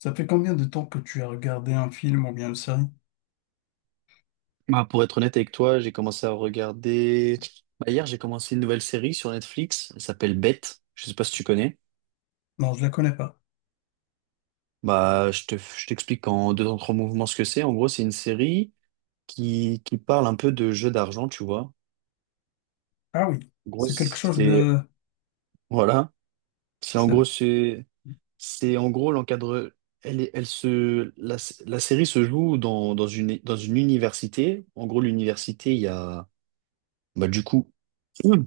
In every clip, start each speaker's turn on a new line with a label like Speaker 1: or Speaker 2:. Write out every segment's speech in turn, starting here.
Speaker 1: Ça fait combien de temps que tu as regardé un film ou bien une série?
Speaker 2: Bah, pour être honnête avec toi, j'ai commencé à regarder. Bah, hier, j'ai commencé une nouvelle série sur Netflix. Elle s'appelle Bête. Je sais pas si tu connais.
Speaker 1: Non, je la connais pas.
Speaker 2: Bah, je t'explique en deux en trois mouvements ce que c'est. En gros, c'est une série qui parle un peu de jeu d'argent, tu vois.
Speaker 1: Ah oui,
Speaker 2: En gros,
Speaker 1: c'est quelque chose
Speaker 2: c'est
Speaker 1: de.
Speaker 2: voilà. C'est en
Speaker 1: c'est-
Speaker 2: gros c'est c'est en gros l'encadre. Elle la série se joue dans une université. En gros, l'université, il y a bah, du coup il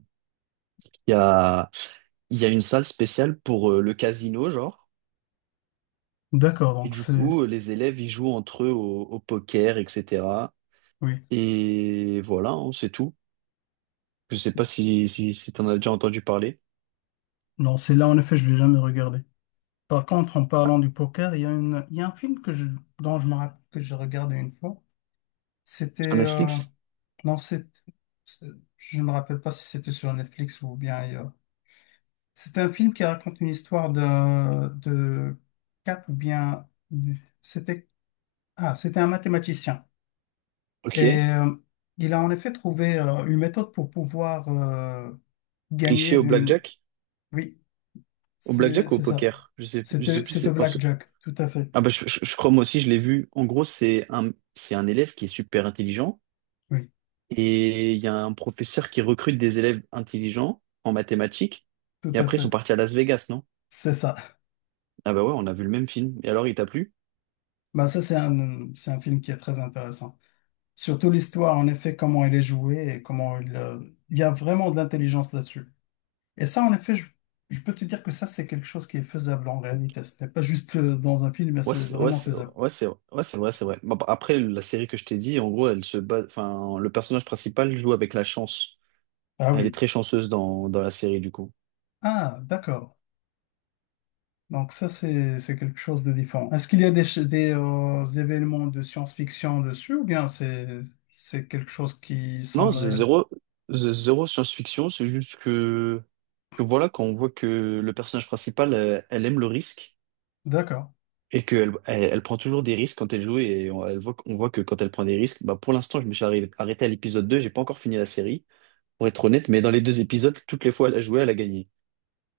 Speaker 2: y a il y a une salle spéciale pour le casino, genre.
Speaker 1: D'accord,
Speaker 2: Et
Speaker 1: donc
Speaker 2: du
Speaker 1: c'est.
Speaker 2: coup, les élèves, ils jouent entre eux au poker, etc.
Speaker 1: Oui.
Speaker 2: Et voilà, hein, c'est tout. Je sais pas si t'en as déjà entendu parler.
Speaker 1: Non, c'est là, en effet, je l'ai jamais regardé. Par contre, en parlant du poker, il y a une, il y a un film que je, dont je me rappelle que j'ai regardé une fois. C'était.
Speaker 2: À Netflix?
Speaker 1: Non, c'est. c'est- Je me rappelle pas si c'était sur Netflix ou bien ailleurs. C'était un film qui raconte une histoire de. Quatre ou bien. C'était. Ah, c'était un mathématicien.
Speaker 2: Ok.
Speaker 1: Et il a en effet trouvé une méthode pour pouvoir
Speaker 2: Cliché
Speaker 1: gagner
Speaker 2: au
Speaker 1: d'une.
Speaker 2: blackjack?
Speaker 1: Oui,
Speaker 2: Au
Speaker 1: c'est
Speaker 2: blackjack ou au
Speaker 1: c'est ça.
Speaker 2: poker? Je sais
Speaker 1: C'était
Speaker 2: plus,
Speaker 1: c'était
Speaker 2: c'est pas ce...
Speaker 1: Blackjack, tout à fait.
Speaker 2: Ah bah, je crois moi aussi, je l'ai vu. En gros, c'est un élève qui est super intelligent.
Speaker 1: Oui,
Speaker 2: Et il y a un professeur qui recrute des élèves intelligents en mathématiques.
Speaker 1: tout
Speaker 2: Et
Speaker 1: à
Speaker 2: après, ils
Speaker 1: fait.
Speaker 2: sont partis à Las Vegas, non?
Speaker 1: C'est ça.
Speaker 2: Ah bah ouais, on a vu le même film. Et alors, il t'a plu?
Speaker 1: Ben, ça, c'est un film qui est très intéressant. Surtout l'histoire, en effet, comment elle est jouée et comment il. Il y a vraiment de l'intelligence là-dessus. Et ça, en effet, je peux te dire que ça, c'est quelque chose qui est faisable en réalité. Ce n'est pas juste dans un film, mais
Speaker 2: Ouais,
Speaker 1: c'est vraiment faisable.
Speaker 2: ouais, c'est vrai, c'est vrai. Bon, bah, après, la série que je t'ai dit, en gros, elle se base, enfin, le personnage principal joue avec la chance.
Speaker 1: Ah
Speaker 2: Elle est
Speaker 1: oui.
Speaker 2: très chanceuse dans la série, du coup.
Speaker 1: Ah, d'accord. Donc ça, c'est quelque chose de différent. Est-ce qu'il y a des événements de science-fiction dessus ou bien c'est quelque chose qui
Speaker 2: Non,
Speaker 1: semble
Speaker 2: The
Speaker 1: réel?
Speaker 2: Zero, The Zero science-fiction, c'est juste que voilà, quand on voit que le personnage principal, elle, aime le risque
Speaker 1: D'accord.
Speaker 2: et qu'elle elle, elle prend toujours des risques quand elle joue et elle voit, on voit que quand elle prend des risques, bah, pour l'instant, je me suis arrêté à l'épisode 2. J'ai pas encore fini la série, pour être honnête, mais dans les deux épisodes, toutes les fois elle a joué, elle a gagné.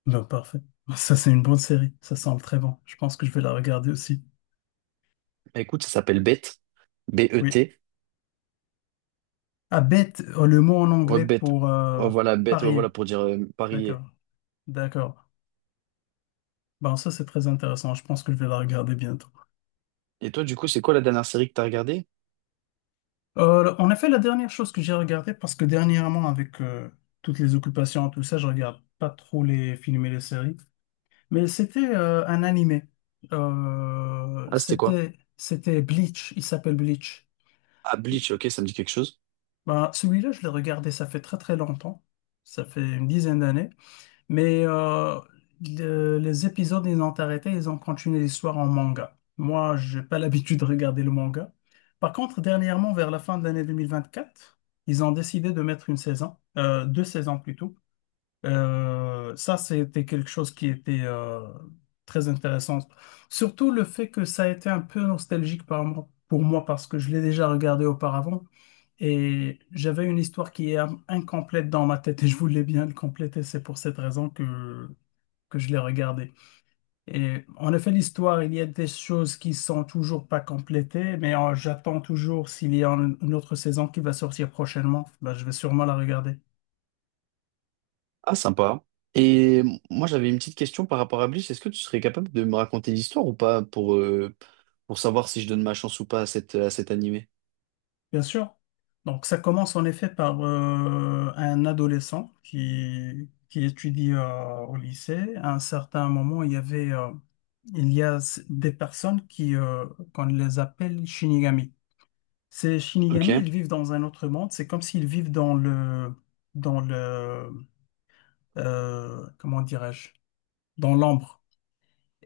Speaker 1: Ben, parfait. Ça, c'est une bonne série. Ça semble très bon. Je pense que je vais la regarder aussi.
Speaker 2: Bah, écoute, ça s'appelle Bet,
Speaker 1: Oui.
Speaker 2: B-E-T,
Speaker 1: Ah, bet, le mot en
Speaker 2: ouais,
Speaker 1: anglais
Speaker 2: Bet.
Speaker 1: pour
Speaker 2: Oh, voilà, Bet, ouais, voilà,
Speaker 1: parier.
Speaker 2: pour dire parier.
Speaker 1: D'accord. D'accord. Ben, ça, c'est très intéressant. Je pense que je vais la regarder bientôt.
Speaker 2: Et toi, du coup, c'est quoi la dernière série que t'as regardée?
Speaker 1: En effet, la dernière chose que j'ai regardée, parce que dernièrement, avec toutes les occupations, tout ça, je regarde pas trop les films et les séries. Mais c'était un animé.
Speaker 2: Ah, c'était quoi?
Speaker 1: C'était Bleach. Il s'appelle Bleach.
Speaker 2: Ah,
Speaker 1: Il-
Speaker 2: Bleach, ok, ça me dit quelque chose.
Speaker 1: Ben, celui-là, je l'ai regardé, ça fait très très longtemps. Ça fait une dizaine d'années. Mais les épisodes, ils ont arrêté, ils ont continué l'histoire en manga. Moi, j'ai pas l'habitude de regarder le manga. Par contre, dernièrement, vers la fin de l'année 2024, ils ont décidé de mettre une saison, deux saisons plutôt. Ça, c'était quelque chose qui était très intéressant. Surtout le fait que ça a été un peu nostalgique pour moi parce que je l'ai déjà regardé auparavant et j'avais une histoire qui est incomplète dans ma tête et je voulais bien le compléter. C'est pour cette raison que je l'ai regardé. Et en effet, l'histoire, il y a des choses qui sont toujours pas complétées, mais j'attends toujours s'il y a une autre saison qui va sortir prochainement. Ben, je vais sûrement la regarder.
Speaker 2: Ah, sympa. Et moi, j'avais une petite question par rapport à Bleach. Est-ce que tu serais capable de me raconter l'histoire ou pas pour, pour savoir si je donne ma chance ou pas à à cet animé?
Speaker 1: Bien sûr. Donc ça commence en effet par un adolescent qui étudie au lycée. À un certain moment, il y a des personnes qu'on les appelle Shinigami. Ces
Speaker 2: Ok,
Speaker 1: Shinigami, ils vivent dans un autre monde. C'est comme s'ils vivent dans le, comment dirais-je, dans l'ombre.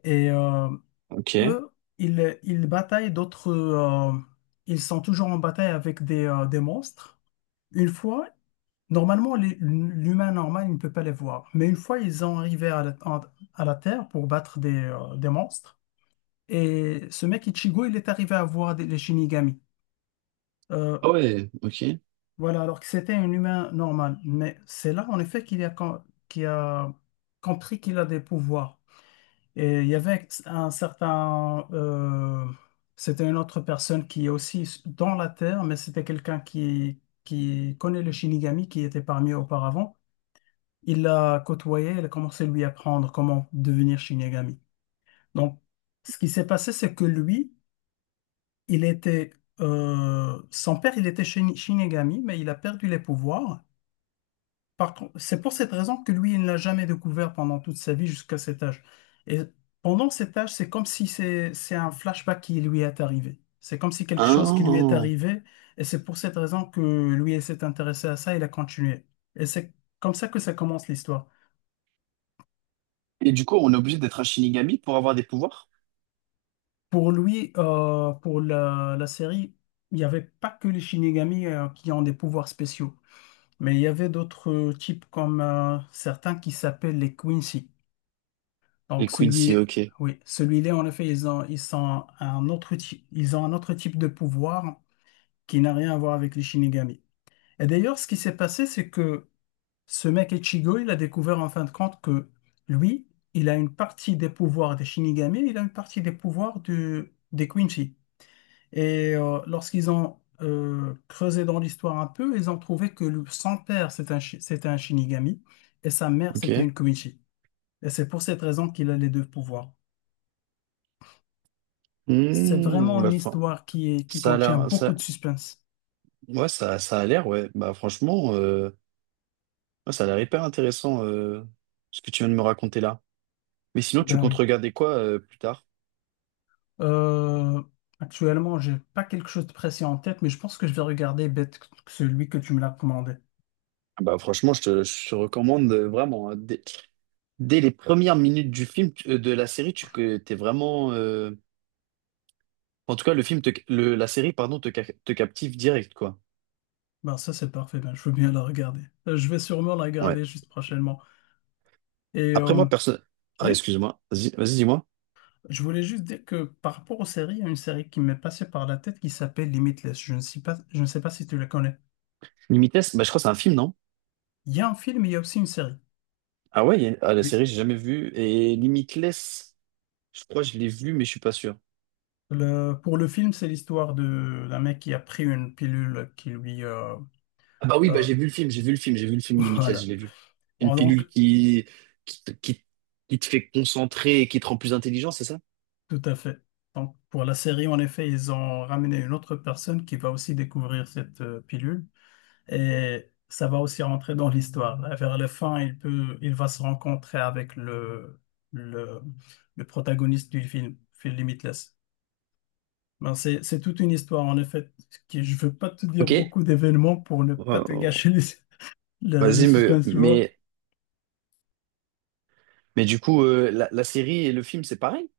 Speaker 1: Et
Speaker 2: ok.
Speaker 1: eux, ils bataillent d'autres. Ils sont toujours en bataille avec des monstres. Une fois, Normalement, l'humain normal il ne peut pas les voir. Mais une fois, ils ont arrivé à la Terre pour battre des monstres. Et ce mec Ichigo, il est arrivé à voir les Shinigami. Euh,
Speaker 2: Ah ouais, ok.
Speaker 1: voilà, alors que c'était un humain normal. Mais c'est là, en effet, qu'il a compris qu'il a des pouvoirs. Et il y avait c'était une autre personne qui est aussi dans la Terre, mais c'était quelqu'un qui connaît les Shinigami, qui était parmi eux auparavant. Il l'a côtoyé, il a commencé à lui apprendre comment devenir Shinigami. Donc, ce qui s'est passé, c'est que lui, il était, son père, il était Shinigami, mais il a perdu les pouvoirs. Par contre, c'est pour cette raison que lui, il ne l'a jamais découvert pendant toute sa vie jusqu'à cet âge. Et pendant cet âge, c'est comme si c'est un flashback qui lui est arrivé. C'est comme si quelque chose qui lui est
Speaker 2: Ah.
Speaker 1: arrivé, et c'est pour cette raison que lui, il s'est intéressé à ça, il a continué. Et c'est comme ça que ça commence l'histoire.
Speaker 2: Et du coup, on est obligé d'être un Shinigami pour avoir des pouvoirs?
Speaker 1: Pour lui, pour la série, il n'y avait pas que les Shinigami qui ont des pouvoirs spéciaux, mais il y avait d'autres types comme certains qui s'appellent les Quincy.
Speaker 2: Les
Speaker 1: Donc
Speaker 2: Quincy,
Speaker 1: celui,
Speaker 2: ok.
Speaker 1: oui, celui-là, en effet, ils ont, ils sont un autre type, ils ont un autre type de pouvoir qui n'a rien à voir avec les Shinigami. Et d'ailleurs, ce qui s'est passé, c'est que ce mec Ichigo, il a découvert en fin de compte que lui, il a une partie des pouvoirs des Shinigami, il a une partie des pouvoirs des Quincy. Et lorsqu'ils ont creusé dans l'histoire un peu, ils ont trouvé que son père, c'était c'était un Shinigami et sa mère,
Speaker 2: Ok.
Speaker 1: c'était une Kumichi. Et c'est pour cette raison qu'il a les deux pouvoirs. C'est
Speaker 2: Hmm,
Speaker 1: vraiment une
Speaker 2: bah,
Speaker 1: histoire qui
Speaker 2: ça a
Speaker 1: contient
Speaker 2: l'air,
Speaker 1: beaucoup
Speaker 2: ça,
Speaker 1: de suspense.
Speaker 2: ouais, ça a l'air, ouais. Bah, franchement, ouais, ça a l'air hyper intéressant, ce que tu viens de me raconter là. Mais sinon, tu
Speaker 1: Ben
Speaker 2: comptes
Speaker 1: oui.
Speaker 2: regarder quoi, plus tard?
Speaker 1: Euh, actuellement, j'ai pas quelque chose de précis en tête, mais je pense que je vais regarder Bête que celui que tu me l'as commandé.
Speaker 2: Ah bah, franchement, je te recommande vraiment, hein, dès les premières minutes du film, de la série, tu que t'es vraiment. En tout cas, le film, te, le, la série, pardon, te captive direct, quoi.
Speaker 1: Ben ça, c'est parfait. Ben, je veux bien la regarder. Je vais sûrement la
Speaker 2: Ouais.
Speaker 1: regarder juste prochainement. Et
Speaker 2: Après, moi, personne. Ah,
Speaker 1: oui.
Speaker 2: excuse-moi. Vas-y, vas-y, dis-moi.
Speaker 1: Je voulais juste dire que par rapport aux séries, il y a une série qui m'est passée par la tête qui s'appelle Limitless. Je ne sais pas si tu la connais.
Speaker 2: Limites, bah, je crois que c'est un film, non?
Speaker 1: Il y a un film, il y a aussi une série.
Speaker 2: Ah ouais, il y a- une- ah, la
Speaker 1: Oui.
Speaker 2: série, j'ai jamais vu. Et Limitless, je crois que je l'ai vu, mais je suis pas sûr.
Speaker 1: Pour le film, c'est l'histoire de d'un mec qui a pris une pilule qui lui.
Speaker 2: Ah bah oui, bah
Speaker 1: Euh,
Speaker 2: j'ai vu le film Limitless,
Speaker 1: voilà.
Speaker 2: je l'ai vu. Une
Speaker 1: Bon, donc,
Speaker 2: pilule qui, te- qui, qui te fait concentrer et qui te rend plus intelligent, c'est ça?
Speaker 1: tout à fait. Donc, pour la série, en effet, ils ont ramené une autre personne qui va aussi découvrir cette pilule. Et ça va aussi rentrer dans l'histoire. Là, vers la fin, il va se rencontrer avec le, le protagoniste du film, Phil Limitless. Ben, c'est toute une histoire, en effet, qui, je veux pas te dire
Speaker 2: Ok.
Speaker 1: beaucoup d'événements pour ne pas
Speaker 2: Euh,
Speaker 1: te gâcher le
Speaker 2: vas-y,
Speaker 1: suspense, tu vois.
Speaker 2: mais du coup, la série et le film, c'est pareil?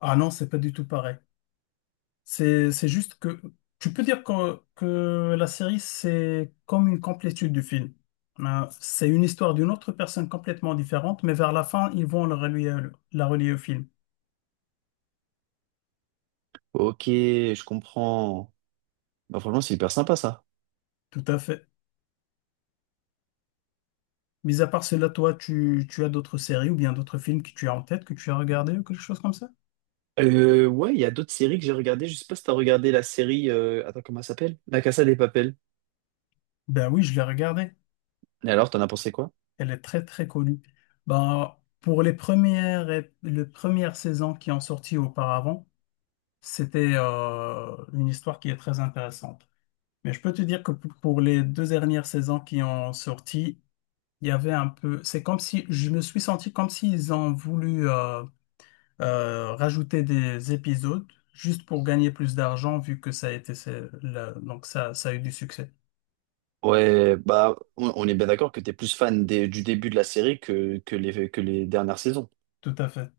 Speaker 1: Ah non, c'est pas du tout pareil. C'est juste que, tu peux dire que la série, c'est comme une complétude du film. Ben, c'est une histoire d'une autre personne complètement différente, mais vers la fin, ils vont le relier, la relier au film.
Speaker 2: Ok, je comprends. Bah, franchement, c'est hyper sympa ça.
Speaker 1: Tout à fait. Mis à part cela, toi, tu as d'autres séries ou bien d'autres films que tu as en tête, que tu as regardé ou quelque chose comme ça?
Speaker 2: Ouais, il y a d'autres séries que j'ai regardées. Je sais pas si t'as regardé la série. Attends, comment elle s'appelle? La Casa des Papel.
Speaker 1: Ben oui, je l'ai regardée.
Speaker 2: Et alors, t'en as pensé quoi?
Speaker 1: Elle est très très connue. Ben, pour les premières saisons qui ont sorti auparavant, c'était une histoire qui est très intéressante. Mais je peux te dire que pour les deux dernières saisons qui ont sorti, il y avait un peu. C'est comme si je me suis senti comme s'ils ont voulu. Rajouter des épisodes juste pour gagner plus d'argent vu que ça a été donc ça a eu du succès.
Speaker 2: Ouais, bah, on est bien d'accord que t'es plus fan du début de la série que que les dernières saisons.
Speaker 1: Tout à fait.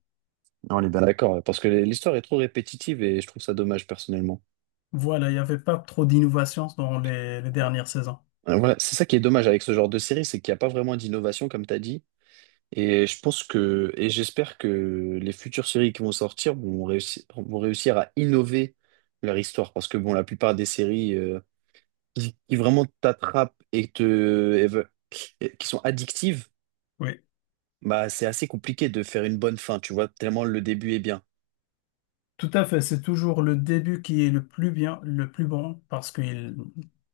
Speaker 2: On est bien d'accord, parce que l'histoire est trop répétitive et je trouve ça dommage personnellement.
Speaker 1: Voilà, il n'y avait pas trop d'innovations dans les dernières saisons.
Speaker 2: Voilà, c'est ça qui est dommage avec ce genre de série, c'est qu'il n'y a pas vraiment d'innovation comme t'as dit. Et je pense que, et j'espère que les futures séries qui vont sortir vont réussir à innover leur histoire, parce que bon, la plupart des séries qui vraiment t'attrapent et et ve- et qui sont addictives.
Speaker 1: Oui.
Speaker 2: Bah, c'est assez compliqué de faire une bonne fin, tu vois, tellement le début est bien.
Speaker 1: Tout à fait, c'est toujours le début qui est le plus bien, le plus bon, parce qu'il,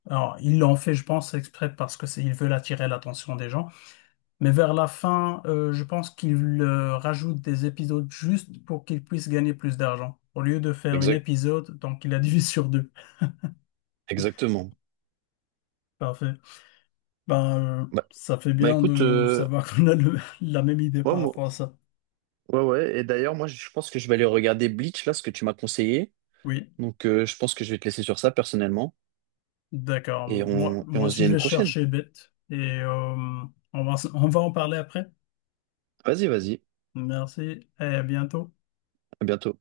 Speaker 1: alors, il l'en fait, je pense, exprès parce que c'est, ils veulent attirer l'attention des gens. Mais vers la fin, je pense qu'il rajoutent des épisodes juste pour qu'il puisse gagner plus d'argent. Au lieu de faire une
Speaker 2: Exact,
Speaker 1: épisode, donc il a divisé sur deux.
Speaker 2: exactement.
Speaker 1: Parfait. Ben,
Speaker 2: Bah,
Speaker 1: ça fait
Speaker 2: bah
Speaker 1: bien
Speaker 2: écoute,
Speaker 1: de savoir qu'on a la même idée
Speaker 2: ouais,
Speaker 1: par rapport à ça.
Speaker 2: ouais, ouais. Et d'ailleurs, moi, je pense que je vais aller regarder Bleach, là, ce que tu m'as conseillé.
Speaker 1: Oui,
Speaker 2: Donc, je pense que je vais te laisser sur ça, personnellement.
Speaker 1: d'accord. Moi,
Speaker 2: Et
Speaker 1: moi
Speaker 2: on se dit
Speaker 1: aussi,
Speaker 2: à
Speaker 1: je
Speaker 2: une
Speaker 1: vais
Speaker 2: prochaine.
Speaker 1: chercher bête et on va en parler après.
Speaker 2: Vas-y, vas-y.
Speaker 1: Merci et à bientôt.
Speaker 2: À bientôt.